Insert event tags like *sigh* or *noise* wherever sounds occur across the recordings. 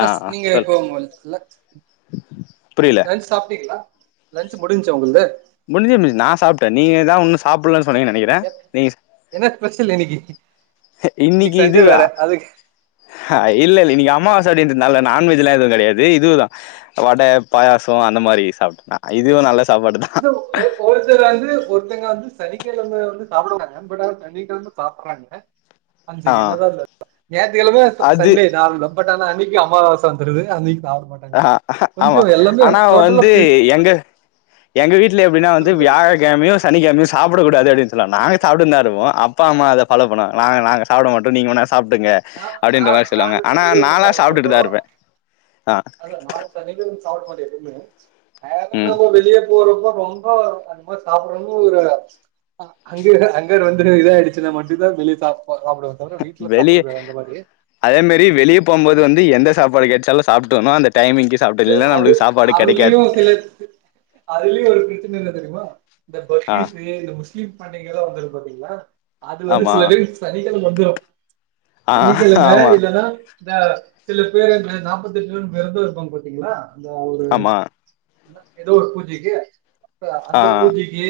ஆ ஆ நீங்க சொல் இப்ப புரியல *unintelligible* சாப்ட்டீங்ளா லன்ஞ்ச் முடிஞ்ச்சா ஒங்குள்து முடிஞ்சு முஞ்சு நா சாப்ட்ட நீங்கதா உன்னு சாப்புட்லன் சொன்னீங்க நெனைக்கிற நீங் என்ன ஸ்பெஷல் இன்னிக்கி இன்னிக்கி இதுவா அ இல்ல இல்ல இன்னிக்கி அம்மாவாச அப்டின்றதுனால நான்வெஜ்லா எதுவு கெடையாது இதுவுதா வட பாயாசோ அந்த மாரி சாப்ட நா இதுவு நல்ல சாப்பாடுதா ஒ ஓ ஒருத்தர் வந்து ஒருத்தங்க வந்து சனிக்கெழம வந்து சாப்ட *unintelligible* பட் சனிக்கெழம சாப்டறாங்க ங்க ஆ *unintelligible* ஞாயத்துக்கெழமை அது சண்டே நார்மலா பட் ஆனா அன்னிக்கு அம்மாவாச வந்துருது அன்னிக்கு சாப்டமாட் ஆ ஆமா ஆனா வந்து பிரி எங்க எங்க வீட்ல எப்டின்னா வந்து சொல்லுங்க சொல்லுங்க வியாழக் கழமயு சனிக்கெழமியு சாப்ட கூடாது அப்டினு சொல்வாங்க நாங்க சாப்ட்டுனு தா இருப்போ அப்பா அம்மா அத ஃபாலோ பன்னுவாங்க நாங்க நாங்க சாப்ட மாட்டோ நீங்க வேணா சாப்டுங்க நா நா அப்டின்ற மாரி சொல்வாங்க நாங்க ஆனா சனிக்கிழமை நாலா சாப்ட்டுட்டுதா இருப்ப இல்ல நான் சனிகெழமியு சாப்டமாட்ட எதுமே மேல ம் நம்ம வெளிய போறப்போ ரொம்ப அந்த மாரி சாப்டுறோன்னு ஒரு அங்கருக்க அங்கனவந்து இத ஆய்டுச்சுன்னா மட்டுந்தா வெளிய சாப்பாடு சாப்டுவ தவுர வீட்ல சா அதேமேரி வெளிய போம்போது வந்து எந்த சாப்பாடு கெட்ச்சாலு சாப்ட்டுனு அந்த டைமிங்கு அது அது அதுலியு சிலது அதுலயு ஒரு பிரச்சன என்ன தெரிமா இந்த ஆ பக்ரீத்து இந்த முஸ்லீம் பண்டிகைல்லா வந்தது பாத்தீங்ளா அது வந்து ஆமா சிலது சனிக்கெழம வந்துரு ஆ சனிக்கெழம ஆமா இல்லனா இந்த சில பேரு நாப்பத்தெட்டு நாள் வெரதொ இருப்பாங்க பாத்தீங்ளா அதுல ஒரு ஆமா ஏதோ ஒரு பூஜைக்கி அ ஆ அந்த பூஜைக்கி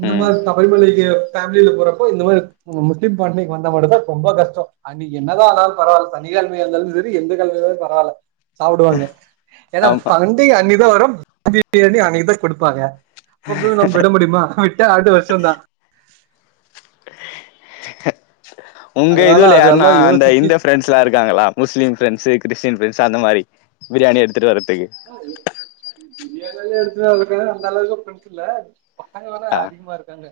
இந்த ம் மாரி தா *unintelligible* ஃபேமில போறப்போ இந்த மாரி முஸ்லீம் ஃபேமிலி வந்த மட்டுந் தா ரொம்ப கஷ்டோ அன்னிக்கி என்னதா ஆனாலு பரவால்ல சனி கெழமையா இருந்தாலு செரி எந்த கெழமயானலூ பரவால்ல சாப்டுவானுங்க ஏன்னா ஆமா பண்டிக அன்னிக்தா வரு பண்டிக *inaudible* பிரியாணி அன்னக்குதா குடுப்பாங்க அப்ப போய் நம்ம விட முடிமா விட்ட அடுத்த வர்ஷோந்தா உங்க அதனால இதுவுல யார்னா அதெல்லா அந்த யோசிச்சு இந்த ஃப்ரெண்ட் ஸ்லா இருக்காங்களா முஸ்லீம் ஃப்ரெண்ட்ஸ்சு கிறிஸ்டீன் ஃப்ரெண்ட்ஸ்சு அந்த மாரி பிரியாணி எடுத்துட்டு வரதுக்கு *inaudible* எனக்கு எடுத்து வரதுக்கு அந்தளவுக்கு ஃப்ரெண்ஸ் இல்ல பசங்லல்ல ஆ அதிகமா இருக்காங்க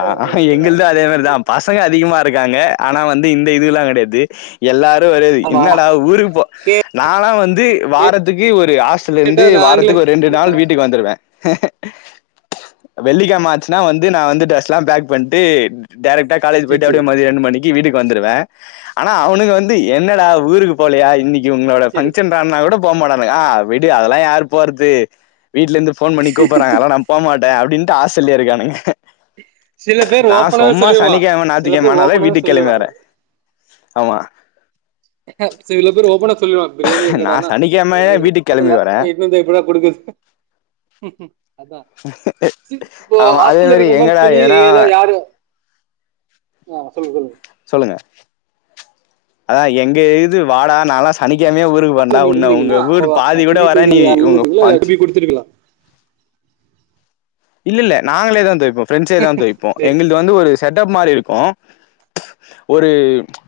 ஆ எடுத்துட்டு எங்களு அதே மாரிதா வர்றதுக்கெல்லா பசங்க அதிகமா இருக்காங்க ஆனா வந்து இந்த இதுகெல்லா கெடையாது எல்லாரு ஒரு ஆமா என்னடா ஊருக்கு போ கே நால்லா வந்து வாரத்துக்கு ஒரு ஆஸ் கேட்டா ட்டலந்து நாங்களே வாரத்துக்கு ஒரு ரெண்டு நாள் வீட் டுக்கு வந்துருவே வெள்ளிக்கெழம ஆச்சுன்னா வந்து நா வந்து ட்ரெஸ் லா பேக் பண்ட்டு டேரெக்டா காலேஜ் சேரி போய்ட்டு அப்டியே சேரி மதிய ரெண்டு மணி க்கி வீட்டுக்கு வந்துருவே ஆனா அவனுங்க வந்து என்னடா ஊருக்கு போலையா இன்னைக்கி உன்னோட சேரி ஃபங்க்ஷன் னா கூட போ மாட்டானுங்க ஆ விடு அதெல்லா யாரு போறது வீட்லருந்து போன் பண்ணி கூப்புறாங்க அதலா போ மாட்டே அப்டின்ட்டு ஹாஸ்டல்லே இருக்கானுங்க சில பேர் நா ஓப்பனாவே சொம்மா சொல்லிருவா சனிக்கிழம சில பேர் நாத்திக்கிழமனாலே ஓப்பனாவே வீட்டுக்கு கெளம்பி சொல்லிருவா வர ஆமா ஆ சில பேரு ஓப்பனா சொல்லிருவா பிரியாணி நா எங்கடானா சனிக்கிழமையே எங்களுக்கு வீட்டுக்கு கெளம்பி பத்தல வரே எத்துனு வந்து எப்பர்றா குடுக்கர்து ம் ம் அதா சி இப்போ ஆமா அதே ஹாஸ்டல்ல மாரி இருக்கறவுங்களா எங்கடா துணி எதனா எல்லா யாரு ஆ சொல்லு சொல்லு சொல்லுங்க ஆ எங்க இது வாடா நாலா சனிக்கெழமையே ஊர் க்கு ஹாஸ்டல்ல போறேன்டா நீங்க ஒன்ன இருந்தீங்கன்னா உங்க ஊரு பாதி கூட வர நீ ஒங்க ஃபங்க்ஷ திருவிழா இல்லல்ல நாங்களே தா தொவைப்போ ஃப்ரெண்ட்ஸே தா தொவைப்போ சேரி எங்களு க்கு வந்து ஒரு செட் அப் மாரி இருக்கு ஒரு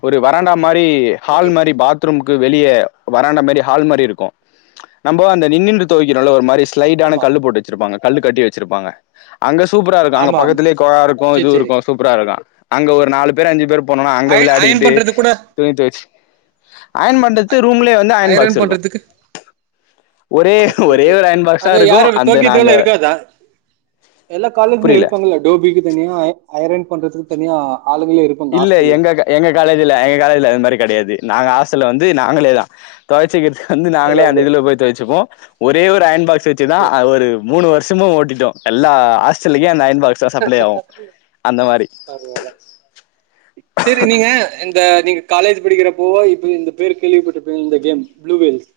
ஒரு வராண்டா மாரி ஹால் ஓகே மாரி பாத் பாத்ரூமுக்கு வெளிய வராண்ட மாரி ஹால் மாரி இருக்கு நம்போ அந்த நின்னுன்டு தொவைக்கிரோல ஒரு மாரி ஸ்லைடான ஆமா கல்லு போட்டு வச்சிருப்பாங்க கல்லு கட்டி வச்சிருப்பாங்க அங்க சூப்பராருக்கு அங்க ஆமா ஆமா பக்கத்திலே கொழா இருக்கு இது சேரி சேரி இருக்கு சூப்பராருக்கு அங்க ஒரு நாலு பேர் அஞ்சு பேர் போனோனா அங்க அய அயன் வெளையாடிட்டு பண்றது கூட துணி துவச் அயன் பண்றது ரூம்லே வந்து அயன் அயரன் பாக்ஸ் இருக்கு பண்றதுக்கு ஒரே ஓகே ஒரே ஓகே ஒரு அயன் பாக்ஸ் தா அங்க இருக்கு யாரு அந்த நாங்க துவைக்கிறதுக்கெல்லா இருக்காதா எல்லா காலேஜ்லியு புரியல இருப்பாங்கல்ல டோபிக்கு தனியா அய ஐயன் பண்றதுக்கு தனியா ஆ ஆளுங்களே இருப்பாங்க இல்ல ஹாஸ்டல்ல எங்க எங்க காலேஜ்ல எங்க காலேஜ்ல அது மாரி கெடையாது நாங்க ஆசல்ல வந்து நாங்களே தா தொவச்சுக்கிறதுக்கு வந்து இல்ல நாங்களே அந்த உங்களுக்கு இதுல போய் தொவச்சிப்போ ஒரே ஒரு அயன் பாக்ஸ் வச்சுதா ஓகே ஆ ஒரு மூணு வர்ஷமு ஓட்டிட்டோ எல்லா ஹாஸ்டலுக்கே அந்த அயன் பாக்ஸ் தா சப்ளை ஆவு அந்த மாரி பாரவால சேரி நீங்க இந்த நீங் காலேஜ் படிக்கிறப்போ இப்ப இந்த பேரு கேள்விப்பட்டுருப்பீங்க இந்த கேம் ப்ளூவேல்ஸ்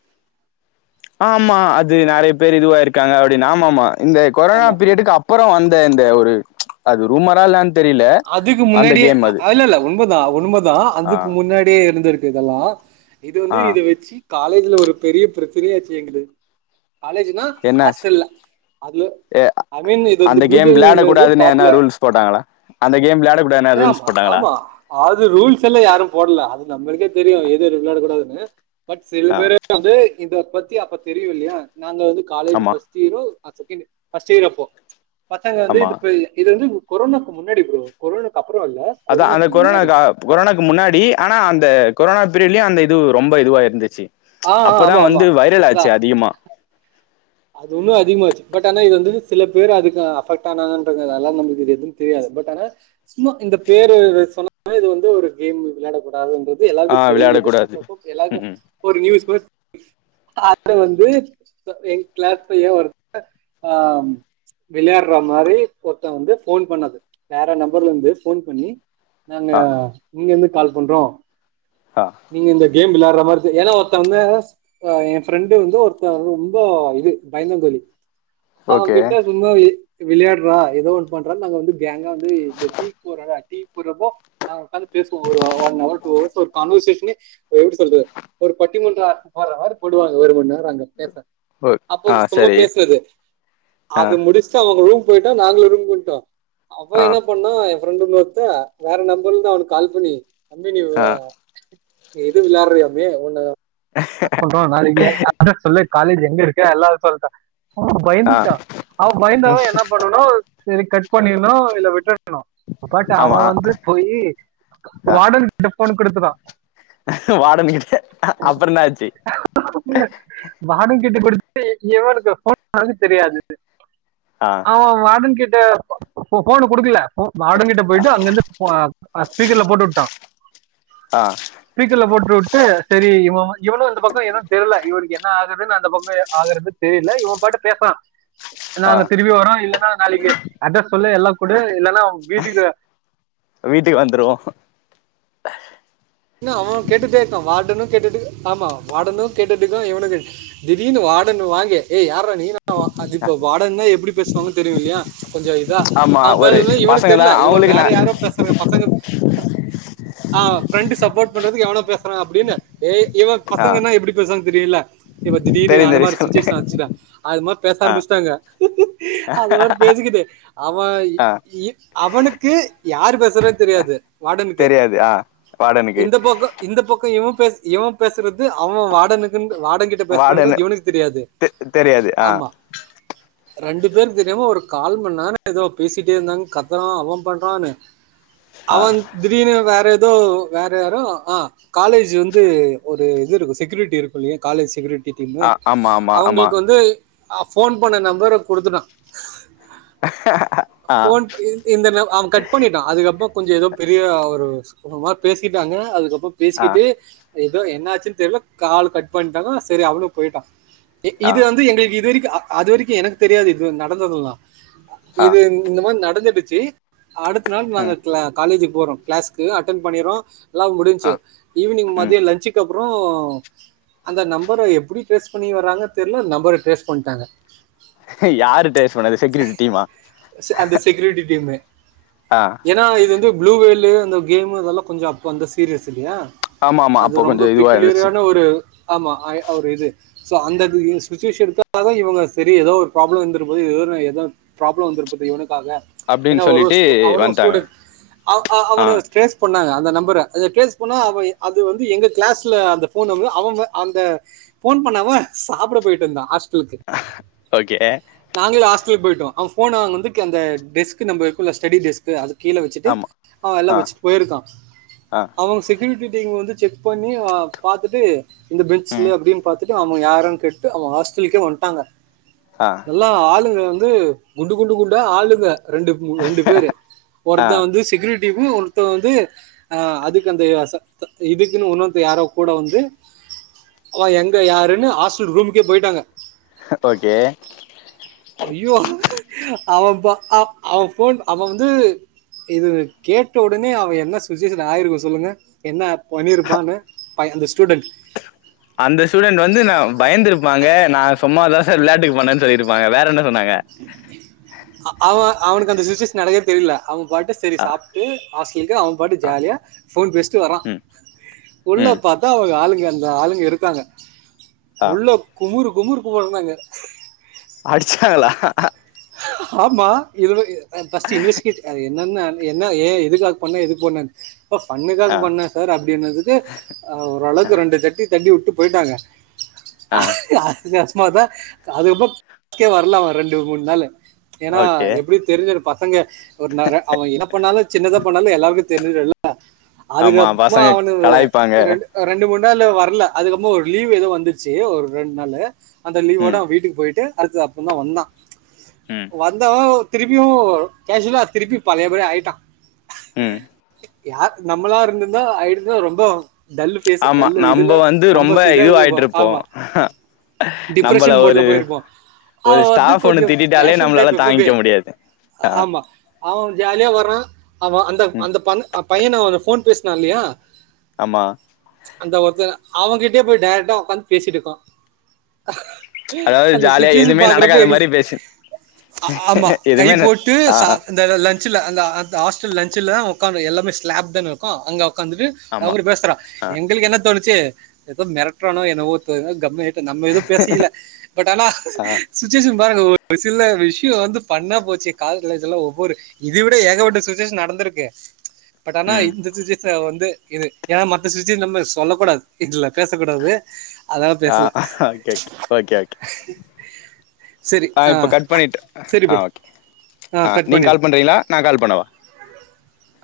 ஆமா அது நெறையா பேரு இதுவாயிருக்காங்க அப்டின்னு ஆமாமா இந்த கொரோனா ஆமா பீரியடுக்கு அப் அப்புறோ வந்த இந்த ஒரு அது ரூமரா இல்ல அதுக்கு முன்னாடியே இல்லல்ல உண்மதா உண்மதா ஆ அதுக்கு முன்னாடியே இருந்துருக்கு இதெல்லா இது வந்து ஆ இத வச்சு காலேஜ்ல ஒரு பெரிய பிரச்சனையேயாச்சு எங்குது காலேஜ்ன்னா என்னாச்சு ஹாஸ்டல்ல அது ஐ மீன் இது அந்த வந்து கேம் ப்ளூவேல்ங்கறது விளையாடக்கூடாதுன்னு எதனா பாப்புலர் ரூல்ஸ் போட்டாங்களா அந்த கேம் வெளையாடக் கூடாதுனு ரூல்ஸ் ஆமா போட்டாங்களா ஆமா அது ரூல்ஸ்ல்லா யாரும் போடல அது நம்மளுக்கே தெரியும் எதெது வெளையாட கூடாதுன்னு பட் சில ஆ பேரு வந்து இத பத்தி அப்ப தெரியு இல்லையா நாங்க வந்து காலேஜ் படிச் ஆமா ஃபிரஸ்ட் இயரோ ஆ செகண்ட் இய ஃபஸ்ட் இயர் அப்போ பசங்க வந்து ஆமா இப்ப இதுக்கு இது வந்து கொரோனா முன்னாடி ப்ரோ கொரோனாக்கு அப்புறோ இல்ல அதா அந்த கொரோனாக்கு கொரானா முன்னாடி கா கொரானாக்கு முன்னாடி ஆனா அந்த கொரானா பீரிட்லயும் அந்த இது ரொம்ப இதுவா இருந்துச்சு ம்ச் ஆ ஆ, அப்பதா ஆமா ஆமா வந்து வைரல் ஆச்சு அதான் அதிகமா அது இன்னு அதிகமாச்சு பட் ஆனா இது வந்து சில பேரு அதுக்கு அஃபெக்ட் ஆனாங்கன்ற அதனால நமக்கு இது எதும் தெரியாது பட் ஆனா சும்மா இந்த பேரு சொன்னா இது வந்து ஒரு கேம் வெளையாடக் கூடாதுன்ற இது து ஆ எல்லாருக்கு தெரிஞ்சது விளையாடக்கூடாது அப்பப்ப ம் எல்லாருக்கும் ம் ஒரு நியூஸ் பார் காத்த வந்து எங் கிளாஸ் பையன் ஒருத்த ஆ விளையாற மாரி ஒருத்தன் வந்து போன் பண்ணது வேற நம்பர்லருந்து போன் பண்ணி நாங்க ஆ இங்க இருந்து கால் பண்றோம் ஆ நீங்க இந்த கேம் விளையாற மாரி இருக்கு ஏன்னா ஒருத்த வந்து என் ரெண்டு வந்து ஒருத்த வந்து ரொம்போ த்து பயந்தங்கோலி அவன் ஓகே கிட்ட சும்மா விளை விளையாடுறா ஏதோ ஒண்ணு பண்ற நாங்க வந்து கேங்கா வந்து இந்த டீக் போடுறோல டீக் போறப்போ நா உக்காந்து பேசுவோம் ஒரு ஒன் அவர் டூ அவர்ஸ் ஒரு கவர்சேஷனே எப்டி சொல்றது ஒரு பட்டி மன்ற ஃபோர் அவர் போடுவாங்க ஒரு மணி நேரம் அங்க பேச ஓ அப்போ ஆ சும்மா சரி பேசுறது ஆ அது முடிச் சுட்டு அவங்க ரூம் போயிட்டு நாங்களும் ரூம்கு வந்துடோ அவ ஆ என்னப் பண்ணா என் ஃப்ரெண்டுல ஒருத்தன் வேற நம்பர்லந்து அவனுக்கு கால் பண்ணி தம்பி நீ ஆ எது விளையாடுறோம்மே ஒண்ணு அரெஸ்ட் பண்ணணு நாளைக்கு அத சொல்ல காலேஜ் எங்க இருக்க எல்லாரும் சொல்டேன் அவ ஆ பயந்துட்டான் அவ பயந்தவன் என்ன பண்ணனு செரி கட் பண்ணிடணு இல்ல விட்ட ன்னு பட் ஆமா அவன் வந்து போயி வாடனுட்ட போன் கொடுத்துட்டா வாடனுகிட்ட அப்புறோ என்ன ஆச்சு வாடன் கிட்ட கொடுத்து ஏவனுக்கு போன் வாங்க தெரியாது ஆ ஆ வாடன் கிட்ட போன் கொடுக்கல வாடன் கிட்ட போயிட்டு அங்கிருந்து பா ஆ ஸ்பீக்கர்ல போட்டு விட்டா ஆ ஸ்பீக்கர்ல போட்டு விட்டு செரி இவ இவனும் அந்த பக்கோ எதும் தெரில இவருக்கு என்ன ஆகுதுன்னு அந்த பக்கோ ஆகறது தெரில இவன் பாட்டு பேசுறான் ஆ நாங்க திரும்பி வரோம் இல்லன்னா நாளைக்கி அட்ரஸ் சொல்லு எல்லா கூடே இல்லன்னா உன் வீட்டுக்கு வீட்டுக்கு வந்துருவோ என்ன அவன் கேட்டுட்டே இருக்கான் வார்டனும் கேட்டுட்டு ஆமா வார்டனும் கேட்டுட்டு இருக்கா இவனும் கே திடீர்னு வாடன் வாங்கி ஏய் யார்ரா நீ னா ஆ அது இப்ப வாடன்னா எப்டி பேசுவாங்கன் தெரியும் இல்லையா கொஞ்சோ த ஆமா அவன் ஒரு பேசுற இவனுக்கு பசங்க தா தெரியல இவன் அவங்களுக்கு வேற நா யாரோ பேசுறாங்க பசங்க ஆ பிரெண்டு சப்போர்ட் பண்றதுக்கு எவ்ளோ பேசுறா அப்படின்னு ஏய் இவன் ஆ பசங்கன்னா எப்டி பேசுவாங்க தெரியும்ல இப்ப திடீர்னு தெரியு தெரியு அந்தமாரி ஒரு சொல்லுங்க சுச்சுவேஷன் ஆச்சுல்ல அது மாரி பேச ஆ ஆரம்பிச்சட்டாங்க அது மாரி பேசிக்கிட்டு அவ ஆ இ அவனுக்கு யாரு பேசுறான் தெரியாது வார்டனுக் தெரியாது ஆ வாடனுக்கு இந்த பக்கோ இந்த பக்கோ இவ பேஸ் இவ பேசுறது அவ வாடனுக்குன் வாடங்கிட் ட வாடனு பேசுறான்றது இவனுக்கு தெரியாது தெ தெரியாது ஆ ஆமா ரெண்டு பேருக்கு தெரியாம ஒரு கால்மண் நேரம் ஏதோ பேசிட்டே இருந்தாங்க கத்துறா அவ பண்றான்னு ஆ அவன் திடீர்னு வேற ஏதோ வேற யாரோ ஆ காலேஜ் வந்து ஒரு இது இருக்கு செக்யூரிட்டி இருக்கு இல்லையா காலேஜ் செக்யூரிட் டினு ஆ ஆமா ஆமா ஆமா அவுங்களுக்கு வந்து ஆ ஃபோன் பண்ண நம்பர குடுத்துட்டா ஆ ஃபோன் ப இ இந்த ந அவ கட் பண்ணிட்டா அதுக்கப்புற கொஞ்ச ஏதோ பெரிய ஒரு சுமூகமா பேசிட்டாங்க அதுக்கப்புற ஆ பேசிட்டு ஏதோ என்ன ஆச்சுன்னு தெர்ல காலு கட் பண்ட்டாங்க சரி அவனும் போயிட்டா இ ஆ இது வந்து எங்களுக்கு இது வரைக்கு அ அது வரைக்கு எனக்கு தெரியாது இது நடந்ததுல்லா ஆ இது இந்த மாரி நடந்துடுச்சு அடுத்த நாள் நாங்க ம் க்ளா காலேஜுக் போறோ கிளாஸ்க்கு அட்டன் பண்ணிறோ எல்லா ஆ முடிஞ்சுச்சு ஈவ்னிங் ம் மதிய லஞ்சுக்கப்புறோ அந்த நம்பர எப்டி டிரேஸ் பண்ணி வராங்கன் தெர்ல நம்பர டிரேஸ் பண்ட்டாங்க யாரு டேஸ் பண்ணது செக்யூரிட்டி டீமா அந்த செக்யூரிட்டி டீம்மு ஆ ஏன்னா இது வந்து ப்ளூவேல்லு அந்த கேமு அதெல்லா கொஞ்ச அப்ப வந்த சீரியஸ் இல்லையா ஆமா ஆமா அது அப்போ ரொம்ப கொஞ்சோ இதுவா இருந்துச்சு பிக்குளியரான ஒரு ஆமா ஆ ஒரு இது சோ அந்த இது சுச்சுவேஷனுக்காக இவுங்க சரி ஏதோ ஒரு ப்ராப்ளம் வந்துரப் போது ஏதோ ஒன்னு ஏதோ ப்ராப்ளம் வந்துரப்போவுது இவனுக்காக ஏன்னா அப்டின்னு ஒரு சொல்லிட்டு ஸ் அவனு வந்ட்டாங்க ஸ்டூடண்ட் ஆ ஆ அவன ட்ரேஸ் பண்ணாங்க அந்த நம்பர அத கேஸ் பண்ணா அவ அது வந்து எங்க கிளாஸ்ல அந்த ஃபோன் நம்பர் அவ வந்து அந்த ஃபோன் பண்ணாம சாப்புட போயிட்ருந்தா ஹாஸ்டலுக்கு ஓகே நாங்களு ஹாஸ்டலுக் போயிட்டோ அவ ஃபோன அங்க வந்து க அந்த டெஸ்க்கு நம்ப இருக்குல்ல ஸ்டடி டெஸ்க் கு அது கீழ வச்சுட்டு ஆமா அவ வெள்ல ஆ வச்சுட்டு போயிருக்கா ஆ அவங்க செக்யூரிட்டி டீம் வந்து செக் பண்ணி ஆ பாத்துட்டு இந்த ம் பெஞ்சுல அப்டின்னு பாத்துட்டு அவ யாருன் கேட்டு அவ ஹாஸ்டலுக்கே வந்ட்டாங்க ஆ நல்லா ஆளுங்க வந்து குண்டு குண்டு குண்டா ஆளுங்க ரெண்டு மூ ரெண்டு பேரு ஆ ஒருத்த வந்து செக்யூரிட்டி டீமு ஒருத் த வந்து ஆ அதுக்கு அந்த ச த இதுக்குன்னு உணர்ந்து யாரோ கூட வந்து அவ எங்க யாருன்னு ஹாஸ்டல் ரூமுக்கே போயிட்டாங்க ஹ ஓகே ஐயோ அவ பா ஆ அவ ஃபோன் அவ வந்து இது கேட் ட ஒடனே அவ என்ன சுச்சுவேஷன்ல ஆயிருக்கு சொல்லுங்க என்ன பண்ணிருப்பான்னு ஃபை அந்த ஸ்டூடெண்ட் அந்த ஸ்டூடண்ட் வந்து ந பயந்துருப்பாங்க நா சும்மா தா சார் விளையாட்டுக்கு பண்ணேன்னு சொல்லிருப்பாங்க வேற என்ன சொன்னாங்க அவ அவனுக்கு அந்த சுச்சுவேஷன் நடக்கறதே தெரியல அவ பாட்டு செரி ஆ சாப்ட்டு ஹாஸ்டலுக்கு அவ பாட்டு ஆ ஜாலியா ஃபோன் பேசிட்டு வரா ம் உள்ள ம் பாத்தா அவங்க ஆளுங்க அந்த எல்லா ஆளுங்க இருக்காங்க ஆ உள்ள குமுறு குமுறு குமுறுனாங்க அடிச்சாங்களா ஆமா இது ஆ ஃபஸ்ட்டு இன்வெஸ்ட் கெட் அது என்னென்ன என்ன ஏ எதுக்காக பண்ண எதுக்கு பண்ணன் அப்போ ஃபன்னுக்காக ஆ பண்ண சார் அப்டின்னதுக்கு அ ஓரளவுக்கு ரெண்டு ஜட்டி தட்டி உட்டு பொய்டாங்க ஆ *unintelligible* மாதா அதுக்கப்றோ *inaudible* வர்ல அவ ரெண்டு மூண் நாளு ஏனா ஓகே எப்டி தெரிஞ்சிரு பசங்க ஒரு நேர அவ என்ன பண்ணாலு சின்னத பண்ணாலு எல்லாருக்கு தெர்ஞ்சிடுல ஆமா அதுக்கப்மா பசங்க அவனுவு கலாய்ப்பாங்க எ ரெண்டு அ ரெண்டு மூண் நாளு வர்ல அதுக்கப்புமா ஒர் லீவ் எதோ வந்துச்சு ஒர் ரெண் நாளு அந்த ம் லீவோட வீட்டுக்கு போயிட்டு அடுத்தது அப்புந்தா வந்தா ம் வந்தவ திருப்பியு கேஷுலா திருப்பியு பழையபடி ஆயிட்டா ம் யார் நம்பளா இருந்துந்தா ஆயிடுந்தா ரொம்பொ டல்லு பேஸு ஆமா டல்லு நம்ப இதுலா வந்து ரொம்ப சிதா இருந்துப்பா இதுவாயிட்டு இருப்போ ஆமா நம்பள டிப்ரஷன் மோட்ல ஒரு போயிருப்போ அவ ஒரு வந்து ஸ்டாஃப் கொஞ்சோ ஒண்ணு திட்டிட்டாலே கேஷ் சேல் நம்மளால டேப்பு இப்பபே தாங்கிக்க முடியாது ஆ ஆமா அவ ஜால்யா வர்றா அவ அந்த ம் அந்த பந்த அ பையன அவன ஃபோன் பேஸ்னா இல்லயா ஆமா அந்த ஒர்த்த அவங்கிட்யே போய் டேரக்டா ஒக்காந்து பேசிட்டுக்கா அதாவது அந்த ஜாலியா சுச்சுவேஷன் எதுவுமே பாக்குறப்ப நடக்காத எங்கு மாரி பேசு அ ஆமா கை எதுவுமே ந போட்டு ஆ ச ஆ அந்த ல லன்சில அந்த அந்த ஆஸ்ட்டுல லன்சில அவ உக்காந் எல்லாமே ஸ்லாப் தான இருக்கு அங்க ஒக்காந்துட்டு அவ ஆமா கூட பேசுறா ஆ எங்களுக்கு என்ன தோணுச்சு எதோ மெரட்றானோ என்னவோ *unintelligible* நம்ம எது பேசிக்கல பட் ஆனா ஆ சுச்சுவேஷன் பாருங்க ஒர் ஒரு சில்ல விஷ்யோ வந்து பண்ணா போச்சு காலஜ்லா அதுலா ஒவ்வொரு இதுவிட ஏகபட்ட சுச்சுவேஷன் நடந்துருக்கு பட் ஆனா ம் இந்த சுச்சுவேஷன் வந்து இது ஏன்னா மத்த சுச்சு நம்ம சொல்ல கூடாது இதுல பேசக்கூடாது அதனால ஆ பேசல ஒகேகே ஓகே ஒகே சரி அ ஆ இப் இப்ப கட் பண்ணிட்டு சரி அ ப்ரோ ஓகே ஆ அ கட் நீங் பண்ணிரு கால் பண்றிங்ளா நா கால் பண்ணவா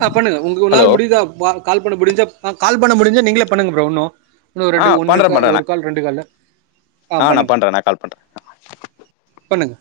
அ பண்ணங்க உங்குக்கு நாள் ஹலோ முடி து பா கால் பண்ண முடிஞ்சா கால் பண்ண முடிஞ்ச நீங்ளே பண்ணுங்க உன்னு தோ ஆ ரெண்டு ஒன்னு பண்றே க பண்றே நா ஒரு கால் ரெண்டு கால்ல ஆ நா பண்ற நா கால் பண்றே பண்ணுங்